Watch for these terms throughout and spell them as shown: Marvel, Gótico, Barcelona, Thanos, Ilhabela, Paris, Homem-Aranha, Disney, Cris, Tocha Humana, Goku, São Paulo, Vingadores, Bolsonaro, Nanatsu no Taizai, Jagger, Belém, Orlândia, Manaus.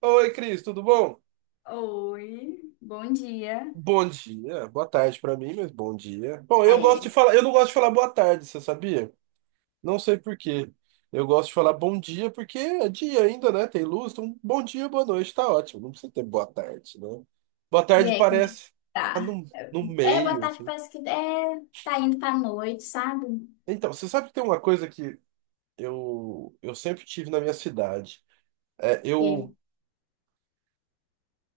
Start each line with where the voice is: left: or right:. right: Oi, Cris, tudo bom?
left: Oi, bom dia.
right: Bom dia, boa tarde pra mim, mas bom dia. Bom,
left: Ah, é.
right: eu não gosto de falar boa tarde, você sabia? Não sei por quê. Eu gosto de falar bom dia porque é dia ainda, né? Tem luz, então bom dia, boa noite, tá ótimo. Não precisa ter boa tarde, né? Boa
left: E
right: tarde
left: aí, como é que
right: parece tá
left: tá?
right: no, no
left: Boa
right: meio,
left: tarde,
right: assim.
left: parece que é, tá indo pra noite, sabe?
right: Então, você sabe que tem uma coisa que eu sempre tive na minha cidade. É,
left: Que
right: eu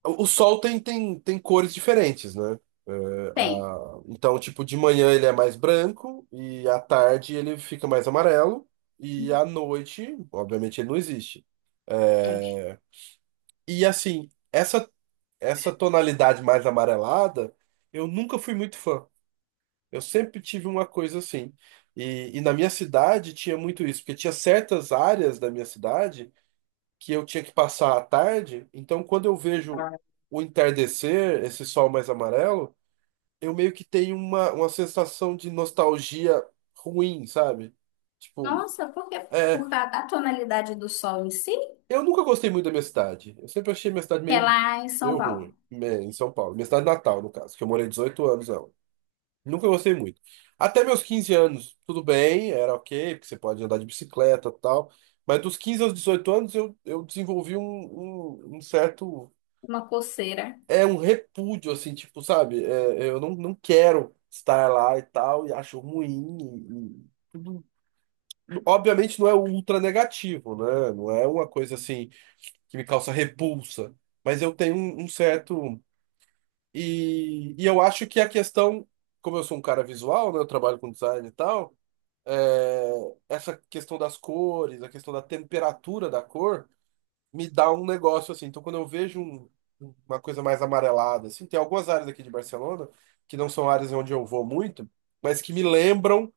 right: O sol tem cores diferentes, né? É,
left: tem.
right: então, tipo, de manhã ele é mais branco e à tarde ele fica mais amarelo e à noite, obviamente, ele não existe.
left: É.
right: É, E assim, essa tonalidade mais amarelada, eu nunca fui muito fã. Eu sempre tive uma coisa assim. E na minha cidade tinha muito isso, porque tinha certas áreas da minha cidade que eu tinha que passar à tarde. Então, quando eu vejo o entardecer, esse sol mais amarelo, eu meio que tenho uma sensação de nostalgia ruim, sabe? Tipo,
left: Nossa, por quê?
right: é,
left: Por causa da tonalidade do sol em si,
right: eu nunca gostei muito da minha cidade. Eu sempre achei minha cidade
left: que é
right: meio,
left: lá em São
right: meio
left: Paulo.
right: ruim, né, em São Paulo. Minha cidade natal, no caso, que eu morei 18 anos nela. Nunca gostei muito. Até meus 15 anos, tudo bem, era ok, porque você pode andar de bicicleta e tal. Mas dos 15 aos 18 anos, eu desenvolvi um certo
left: Uma coceira.
right: é um repúdio, assim, tipo, sabe? Eu não quero estar lá e tal, e acho ruim. Obviamente não é ultra negativo, né? Não é uma coisa assim que me causa repulsa, mas eu tenho um certo. E eu acho que a questão, como eu sou um cara visual, né? Eu trabalho com design e tal, é, essa questão das cores, a questão da temperatura da cor me dá um negócio assim. Então, quando eu vejo uma coisa mais amarelada, assim, tem algumas áreas aqui de Barcelona que não são áreas onde eu vou muito, mas que me lembram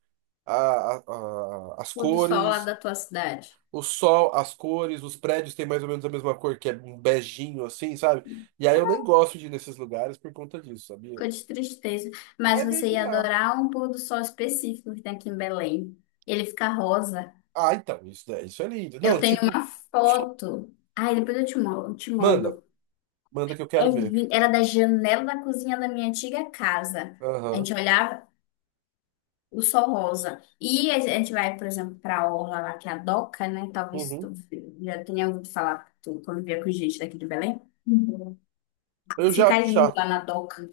right: as
left: Pôr do sol lá
right: cores,
left: da tua cidade.
right: o sol, as cores, os prédios têm mais ou menos a mesma cor, que é um beijinho assim, sabe? E aí eu nem gosto de ir nesses lugares por conta disso, sabia?
left: Ficou de tristeza. Mas
right: É meio
left: você ia
right: bizarro.
left: adorar um pôr do sol específico que tem aqui em Belém. Ele fica rosa.
right: Ah, então, isso é lindo.
left: Eu
right: Não,
left: tenho
right: tipo,
left: uma foto. Ai, depois eu te mando, te
right: manda,
left: mando.
right: manda que eu quero ver.
left: Era da janela da cozinha da minha antiga casa. A
right: Aham.
left: gente olhava o sol rosa. E a gente vai, por exemplo, para a orla lá, que é a Doca, né? Talvez
right: Uhum.
left: tu já tenha ouvido falar, tu convivia com gente daqui de Belém. Uhum.
right: Eu já,
left: Fica lindo
right: já
left: lá na Doca.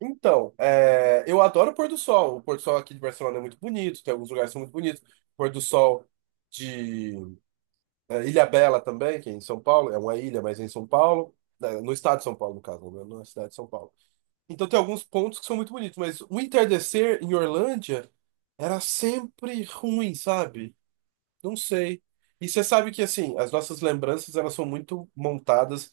right: Então, eu adoro o pôr do sol. O pôr do sol aqui de Barcelona é muito bonito, tem alguns lugares que são muito bonitos. O pôr do sol de Ilhabela também, que é em São Paulo, é uma ilha, mas é em São Paulo, né, no estado de São Paulo, no caso, né, na cidade de São Paulo. Então tem alguns pontos que são muito bonitos, mas o entardecer em Orlândia era sempre ruim, sabe? Não sei. E você sabe que, assim, as nossas lembranças, elas são muito montadas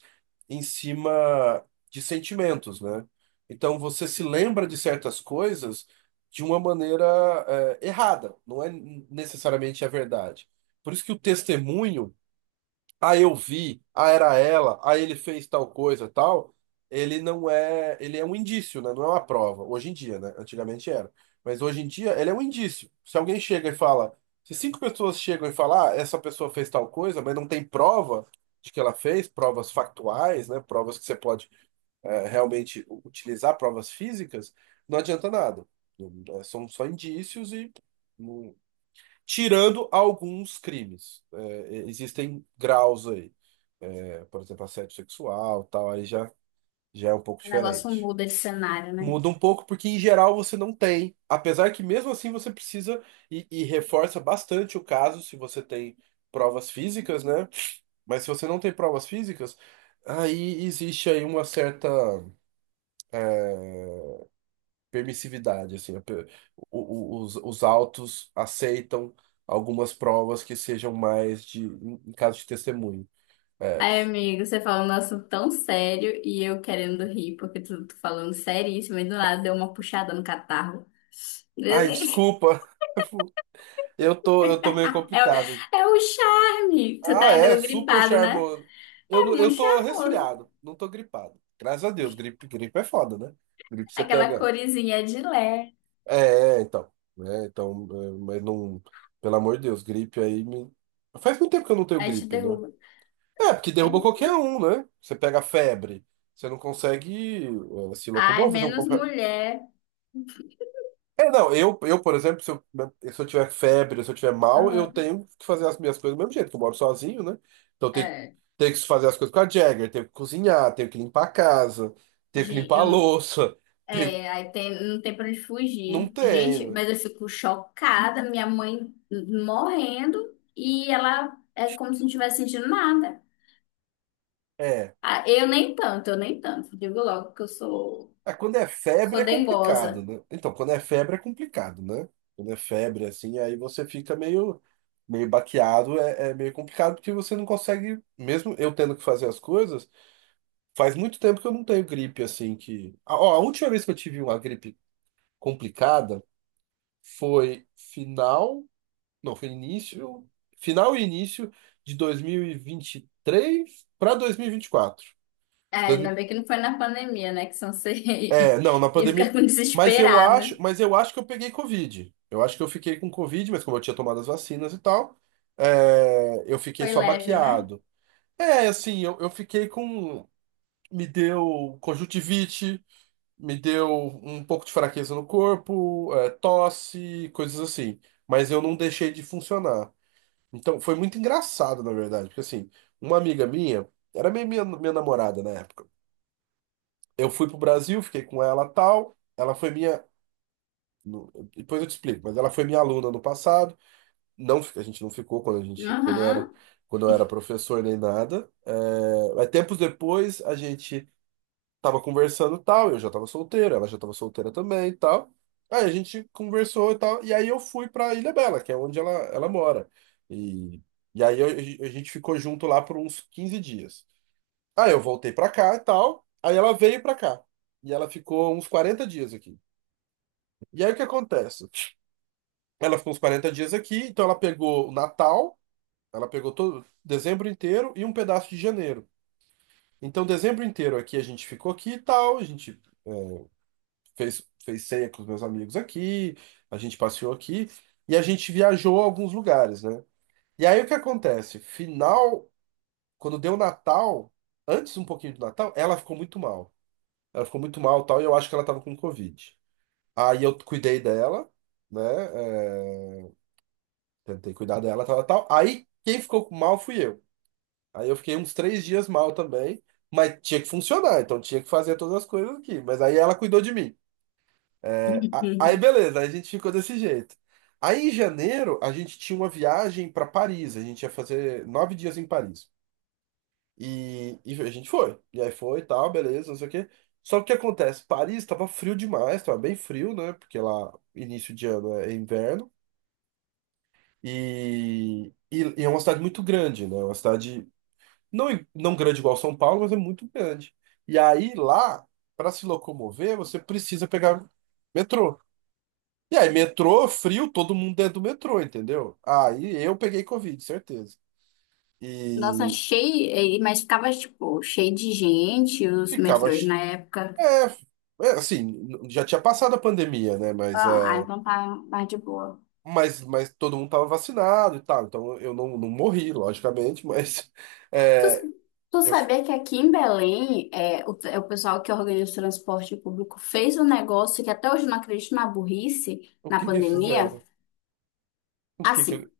right: em cima de sentimentos, né? Então, você se lembra de certas coisas de uma maneira, errada. Não é necessariamente a verdade. Por isso que o testemunho, ah, eu vi, ah, era ela, ah, ele fez tal coisa, tal, ele não é, ele é um indício, né? Não é uma prova. Hoje em dia, né? Antigamente era. Mas hoje em dia, ele é um indício. Se alguém chega e fala, se cinco pessoas chegam e falam, ah, essa pessoa fez tal coisa, mas não tem prova de que ela fez, provas factuais, né? Provas que você pode realmente utilizar, provas físicas, não adianta nada. São só indícios e não, tirando alguns crimes. Existem graus aí. Por exemplo, assédio sexual, tal, aí já é um pouco
left: O negócio
right: diferente.
left: muda de cenário, né?
right: Muda um pouco porque, em geral, você não tem. Apesar que, mesmo assim, você precisa e reforça bastante o caso se você tem provas físicas, né? Mas se você não tem provas físicas, aí existe aí uma certa. Permissividade, assim, a pe- o- os autos aceitam algumas provas que sejam mais de, em caso de testemunho. É.
left: Ai, amigo, você falou um assunto tão sério e eu querendo rir, porque tu falando seríssimo e do nada deu uma puxada no catarro.
right: Ai, desculpa, eu tô meio
left: É, o-
right: complicado.
left: é o charme. Você
right: Ah,
left: tá
right: é,
left: ainda
right: super
left: gripado, né?
right: charmoso.
left: É
right: Eu
left: muito
right: tô
left: charmoso.
right: resfriado, não tô gripado. Graças a Deus, gripe é foda, né? Gripe você
left: Aquela
right: pega.
left: corizinha de lé.
right: Então. Então, mas não. Pelo amor de Deus, gripe aí me. Faz muito tempo que eu não tenho
left: Aí te
right: gripe, né?
left: derruba.
right: É, porque derruba qualquer um, né? Você pega febre, você não consegue se
left: Ai,
right: locomover, você não
left: menos
right: compra...
left: mulher.
right: É, não, eu, por exemplo, se eu, tiver febre, se eu tiver mal, eu
left: Aham.
right: tenho que fazer as minhas coisas do mesmo jeito, que eu moro sozinho, né? Então eu tenho,
left: É,
right: tenho que fazer as coisas com a Jagger, tenho que cozinhar, tenho que limpar a casa, tenho que
left: gen-
right: limpar a
left: eu,
right: louça, tenho...
left: aí tem, não tem pra onde
right: Não
left: fugir.
right: tem,
left: Gente,
right: né?
left: mas eu fico chocada. Minha mãe morrendo e ela é como se não tivesse sentindo nada.
right: É.
left: Ah, eu nem tanto. Digo logo que
right: Ah, quando é febre
left: sou
right: é complicado,
left: dengosa.
right: né? Então, quando é febre é complicado, né? Quando é febre, assim, aí você fica meio baqueado, meio complicado porque você não consegue, mesmo eu tendo que fazer as coisas, faz muito tempo que eu não tenho gripe, assim, que... Ah, ó, a última vez que eu tive uma gripe complicada foi final, não, foi início, final e início de dois mil e vinte e três para dois mil e vinte e quatro.
left: É, ainda bem que não foi na pandemia, né? Que senão você
right: É, não, na
left: ia ficar
right: pandemia.
left: com
right: Mas eu
left: desesperada.
right: acho, mas eu acho que eu peguei Covid. Eu acho que eu fiquei com Covid, mas como eu tinha tomado as vacinas e tal, eu fiquei
left: Foi
right: só
left: leve, né?
right: baqueado. É, assim, eu fiquei com. Me deu conjuntivite, me deu um pouco de fraqueza no corpo, tosse, coisas assim. Mas eu não deixei de funcionar. Então, foi muito engraçado, na verdade, porque assim, uma amiga minha, era minha namorada na época. Eu fui pro Brasil, fiquei com ela tal. Ela foi minha. Depois eu te explico, mas ela foi minha aluna no passado. Não, a gente não ficou quando eu
left: Aham.
right: era, quando eu era professor nem nada. Mas tempos depois a gente tava conversando e tal, eu já tava solteiro, ela já tava solteira também e tal. Aí a gente conversou e tal, e aí eu fui pra Ilha Bela, que é onde ela mora. E, e aí eu- a gente ficou junto lá por uns 15 dias. Aí eu voltei pra cá e tal, aí ela veio pra cá. E ela ficou uns 40 dias aqui. E aí o que acontece? Ela ficou uns 40 dias aqui, então ela pegou o Natal, ela pegou todo dezembro inteiro e um pedaço de janeiro. Então, dezembro inteiro aqui a gente ficou aqui e tal, a gente é, fez ceia com os meus amigos aqui, a gente passeou aqui e a gente viajou a alguns lugares, né? E aí o que acontece? Final, quando deu Natal, antes um pouquinho do Natal, ela ficou muito mal. Ela ficou muito mal, tal, e eu acho que ela tava com Covid. Aí eu cuidei dela, né? Tentei cuidar dela, tal, tal, tal. Aí quem ficou com mal fui eu. Aí eu fiquei uns 3 dias mal também, mas tinha que funcionar, então tinha que fazer todas as coisas aqui. Mas aí ela cuidou de mim. Aí
left: Uhum.
right: beleza, aí a gente ficou desse jeito. Aí em janeiro a gente tinha uma viagem para Paris, a gente ia fazer 9 dias em Paris. E a gente foi. E aí foi, e tal, beleza, não sei o quê. Só que o que acontece? Paris tava frio demais, tava bem frio, né? Porque lá, início de ano é inverno. E é uma cidade muito grande, né? É uma cidade não, não grande igual São Paulo, mas é muito grande. E aí lá, para se locomover, você precisa pegar metrô. E aí, metrô, frio, todo mundo dentro do metrô, entendeu? Aí eu peguei Covid, certeza.
left: Nossa,
right: E
left: cheio, mas ficava, tipo, cheio de gente, os
right: ficava.
left: metrôs na época.
right: É, assim, já tinha passado a pandemia, né? Mas,
left: Ah,
right: é,
left: então tá mais de boa.
right: mas, mas todo mundo tava vacinado e tal. Então eu não morri, logicamente, mas
left: Tu,
right: é,
left: tu
right: eu, fi-
left: sabia que aqui em Belém, é, o, é o pessoal que organiza o transporte público fez um negócio que até hoje eu não acredito na burrice,
right: o
left: na
right: que que
left: pandemia.
right: fizeram? O que que
left: Assim,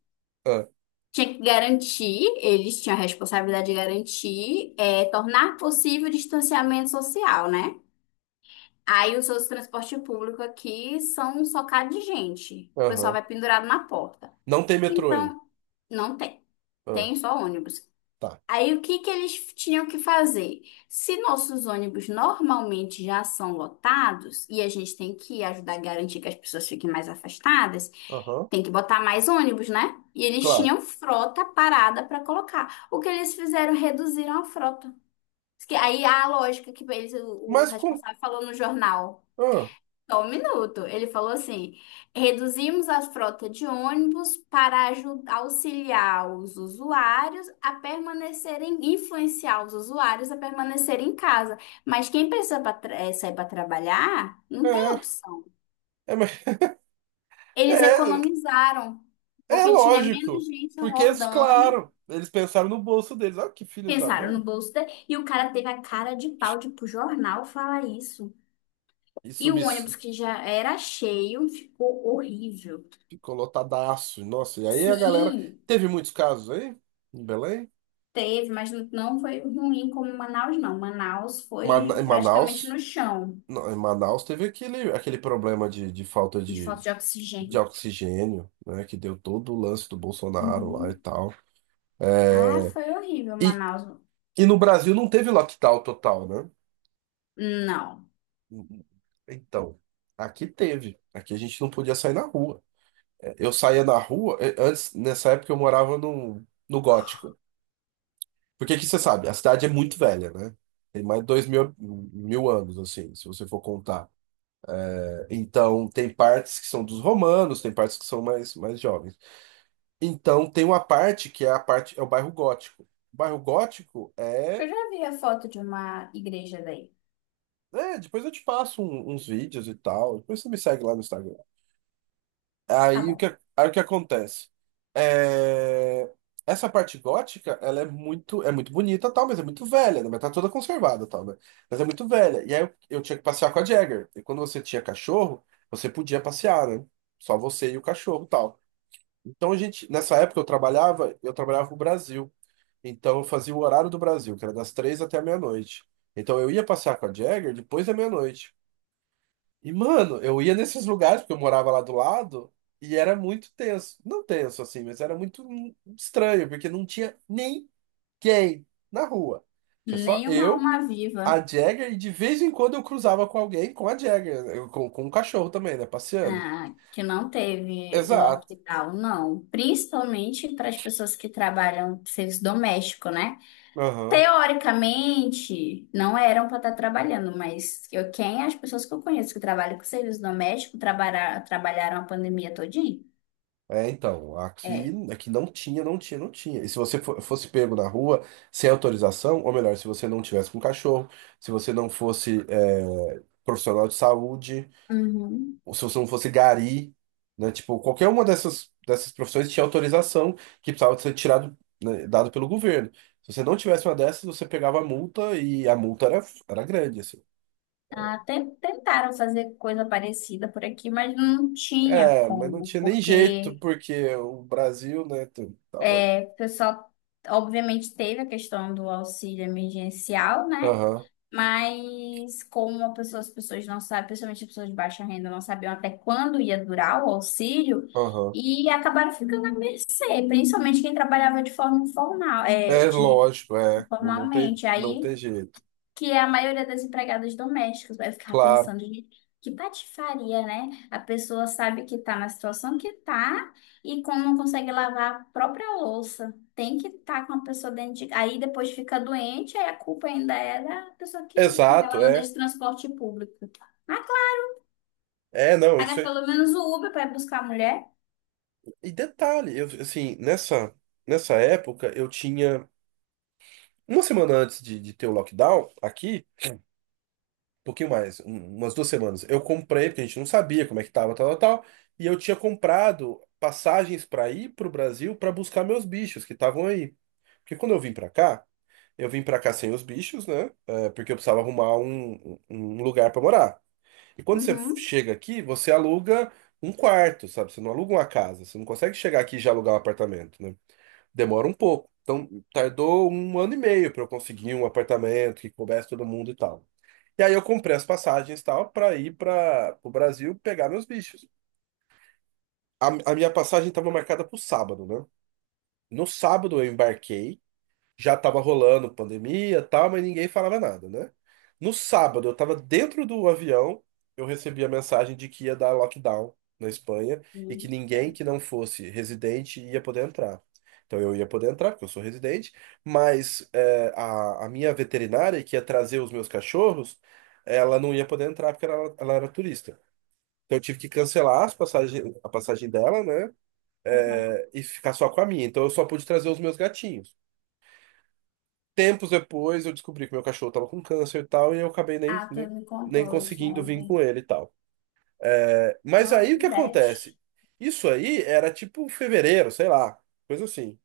right: Ah,
left: tinha que garantir, eles tinham a responsabilidade de garantir, é, tornar possível o distanciamento social, né? Aí os seus transporte público aqui são socados de gente. O pessoal
right: aham.
left: vai pendurado na porta.
right: Não tem metrô aí.
left: Então, não tem.
right: Ah,
left: Tem só ônibus.
right: tá.
left: Aí o que que eles tinham que fazer? Se nossos ônibus normalmente já são lotados e a gente tem que ajudar a garantir que as pessoas fiquem mais afastadas,
right: Aham,
left: tem que botar mais ônibus, né? E eles
right: claro.
left: tinham frota parada para colocar. O que eles fizeram? Reduziram a frota. Diz que aí a lógica que eles, o
right: Mas com.
left: responsável falou no jornal.
right: Ah,
left: Só um minuto. Ele falou assim: reduzimos a frota de ônibus para auxiliar os usuários a permanecerem, influenciar os usuários a permanecerem em casa. Mas quem precisa sair para trabalhar, não tem
right: é,
left: opção.
right: é, mas-
left: Eles
right: é,
left: economizaram,
right: é
left: porque tinha menos
right: lógico.
left: gente
right: Porque, eles,
left: rodando.
right: claro, eles pensaram no bolso deles. Olha que filhos da
left: Pensaram
right: mãe.
left: no bolso dele, e o cara teve a cara de pau de ir pro jornal falar isso. E
right: Isso me
left: o
right: s-
left: ônibus que já era cheio ficou horrível.
right: Ficou lotadaço. Nossa, e aí a galera.
left: Sim.
right: Teve muitos casos aí em Belém.
left: Teve, mas não foi ruim como Manaus, não. Manaus foi
right: Em
left: praticamente
right: Manaus.
left: no chão,
right: Não, em Manaus teve aquele problema de falta
left: de
right: de,
left: falta de
right: de
left: oxigênio.
right: oxigênio, né? Que deu todo o lance do Bolsonaro lá e
left: Uhum.
right: tal.
left: Ah,
right: É,
left: foi horrível,
right: e,
left: Manaus.
right: E no Brasil não teve lockdown total, né?
left: Não.
right: Então, aqui teve. Aqui a gente não podia sair na rua. Eu saía na rua, antes, nessa época eu morava no Gótico. Porque aqui você sabe, a cidade é muito velha, né? Tem mais de mil anos, assim, se você for contar. Então, tem partes que são dos romanos, tem partes que são mais jovens. Então, tem uma parte que é a parte, é o bairro Gótico. O bairro Gótico
left: Eu
right: é.
left: já vi a foto de uma igreja daí.
right: Depois eu te passo uns vídeos e tal. Depois você me segue lá no Instagram.
left: Tá
right: Aí o que,
left: bom.
right: aí o que acontece? É, Essa parte gótica, ela é muito bonita, tal, mas é muito velha, né? Mas tá toda conservada, tal, né? Mas é muito velha. E aí eu tinha que passear com a Jagger. E quando você tinha cachorro, você podia passear, né? Só você e o cachorro, tal. Então a gente, nessa época eu trabalhava no Brasil. Então eu fazia o horário do Brasil, que era das 3 até a meia-noite. Então eu ia passear com a Jagger depois da meia-noite. E, mano, eu ia nesses lugares, porque eu morava lá do lado, e era muito tenso. Não tenso, assim, mas era muito estranho, porque não tinha ninguém na rua. Tinha só
left: Nenhuma
right: eu,
left: alma
right: a
left: viva,
right: Jagger, e de vez em quando eu cruzava com alguém com a Jagger, com um cachorro também, né? Passeando.
left: ah, que não teve
right: Exato.
left: lockdown, não. Principalmente para as pessoas que trabalham serviço doméstico, né?
right: Aham.
left: Teoricamente, não eram para estar trabalhando, mas quem as pessoas que eu conheço que trabalham com serviço doméstico trabalha, trabalharam a pandemia todinha?
right: Então, aqui,
left: É.
right: aqui não tinha, não tinha. E se você fosse pego na rua sem autorização, ou melhor, se você não tivesse com cachorro, se você não fosse, profissional de saúde,
left: Uhum.
right: ou se você não fosse gari, né? Tipo, qualquer uma dessas profissões tinha autorização que precisava ser tirado, né, dado pelo governo. Se você não tivesse uma dessas, você pegava a multa e a multa era grande, assim.
left: Até tentaram fazer coisa parecida por aqui, mas não tinha
right: É, mas não
left: como,
right: tinha nem jeito,
left: porque
right: porque o Brasil, né, tava...
left: é, o pessoal obviamente teve a questão do auxílio emergencial, né?
right: Aham,
left: Mas como as pessoas não sabem, principalmente as pessoas de baixa renda, não sabiam até quando ia durar o auxílio
right: aham.
left: e acabaram ficando à mercê, principalmente quem trabalhava de forma informal,
right: É lógico, é. Não, não tem,
left: informalmente.
right: não
left: Aí
right: tem jeito.
left: que é a maioria das empregadas domésticas. Vai ficar
right: Claro.
left: pensando, gente, que patifaria, né? A pessoa sabe que tá na situação que tá e como não consegue lavar a própria louça. Tem que estar com a pessoa dentro de… Aí depois fica doente, aí a culpa ainda é da pessoa que… Porque ela
right: Exato,
left: anda
right: é.
left: de transporte público. Ah, claro,
right: É, não, isso
left: paga
right: é...
left: pelo menos o Uber para buscar a mulher.
right: E detalhe, eu, assim, nessa época, eu tinha... Uma semana antes de ter o lockdown, aqui, pouquinho mais, umas 2 semanas. Eu comprei, porque a gente não sabia como é que tava, tal, tal, tal. E eu tinha comprado passagens para ir pro Brasil para buscar meus bichos que estavam aí. Porque quando eu vim para cá, eu vim para cá sem os bichos, né? É, porque eu precisava arrumar um, um lugar para morar. E quando você
left: Uhum.
right: chega aqui, você aluga um quarto, sabe? Você não aluga uma casa. Você não consegue chegar aqui e já alugar um apartamento, né? Demora um pouco. Então, tardou 1 ano e meio para eu conseguir um apartamento que coubesse todo mundo e tal. E aí eu comprei as passagens e tal para ir para o Brasil pegar meus bichos. A, a minha passagem estava marcada para o sábado, né? No sábado eu embarquei já tava rolando pandemia, e tal, mas ninguém falava nada, né? No sábado, eu tava dentro do avião, eu recebi a mensagem de que ia dar lockdown na Espanha e que
left: Sim.
right: ninguém que não fosse residente ia poder entrar. Então eu ia poder entrar, porque eu sou residente, mas é, a minha veterinária que ia trazer os meus cachorros, ela não ia poder entrar porque ela era turista. Então eu tive que cancelar a passagem dela, né?
left: Uhum.
right: E ficar só com a minha. Então eu só pude trazer os meus gatinhos. Tempos depois eu descobri que meu cachorro tava com câncer e tal, e eu acabei nem,
left: Ah, tu
right: nem,
left: me
right: nem
left: contou isso
right: conseguindo vir com
left: ontem.
right: ele e tal. Mas
left: Não,
right: aí o
left: que
right: que
left: bad.
right: acontece? Isso aí era tipo fevereiro, sei lá, coisa assim.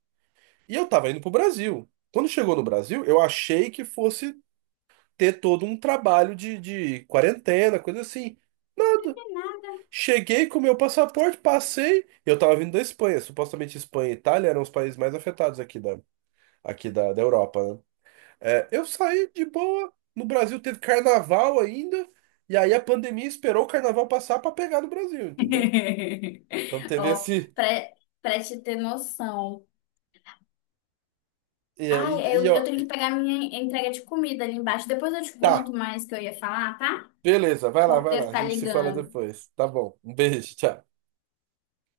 right: E eu tava indo pro Brasil. Quando chegou no Brasil, eu achei que fosse ter todo um trabalho de quarentena, coisa assim.
left: Não
right: Nada.
left: tem nada.
right: Cheguei com meu passaporte, passei. Eu tava vindo da Espanha. Supostamente Espanha e Itália eram os países mais afetados aqui da, da Europa, né? Eu saí de boa. No Brasil teve carnaval ainda. E aí a pandemia esperou o carnaval passar pra pegar no Brasil, entendeu? Então teve
left: Ó,
right: esse.
left: pra, pra te ter noção.
right: E,
left: Ai, é,
right: ó,
left: eu tenho que pegar minha entrega de comida ali embaixo. Depois eu te
right: tá,
left: conto mais o que eu ia falar, tá?
right: beleza,
left: O
right: vai lá, vai
left: porteiro
right: lá. A
left: tá
right: gente se fala
left: ligando.
right: depois. Tá bom. Um beijo, tchau.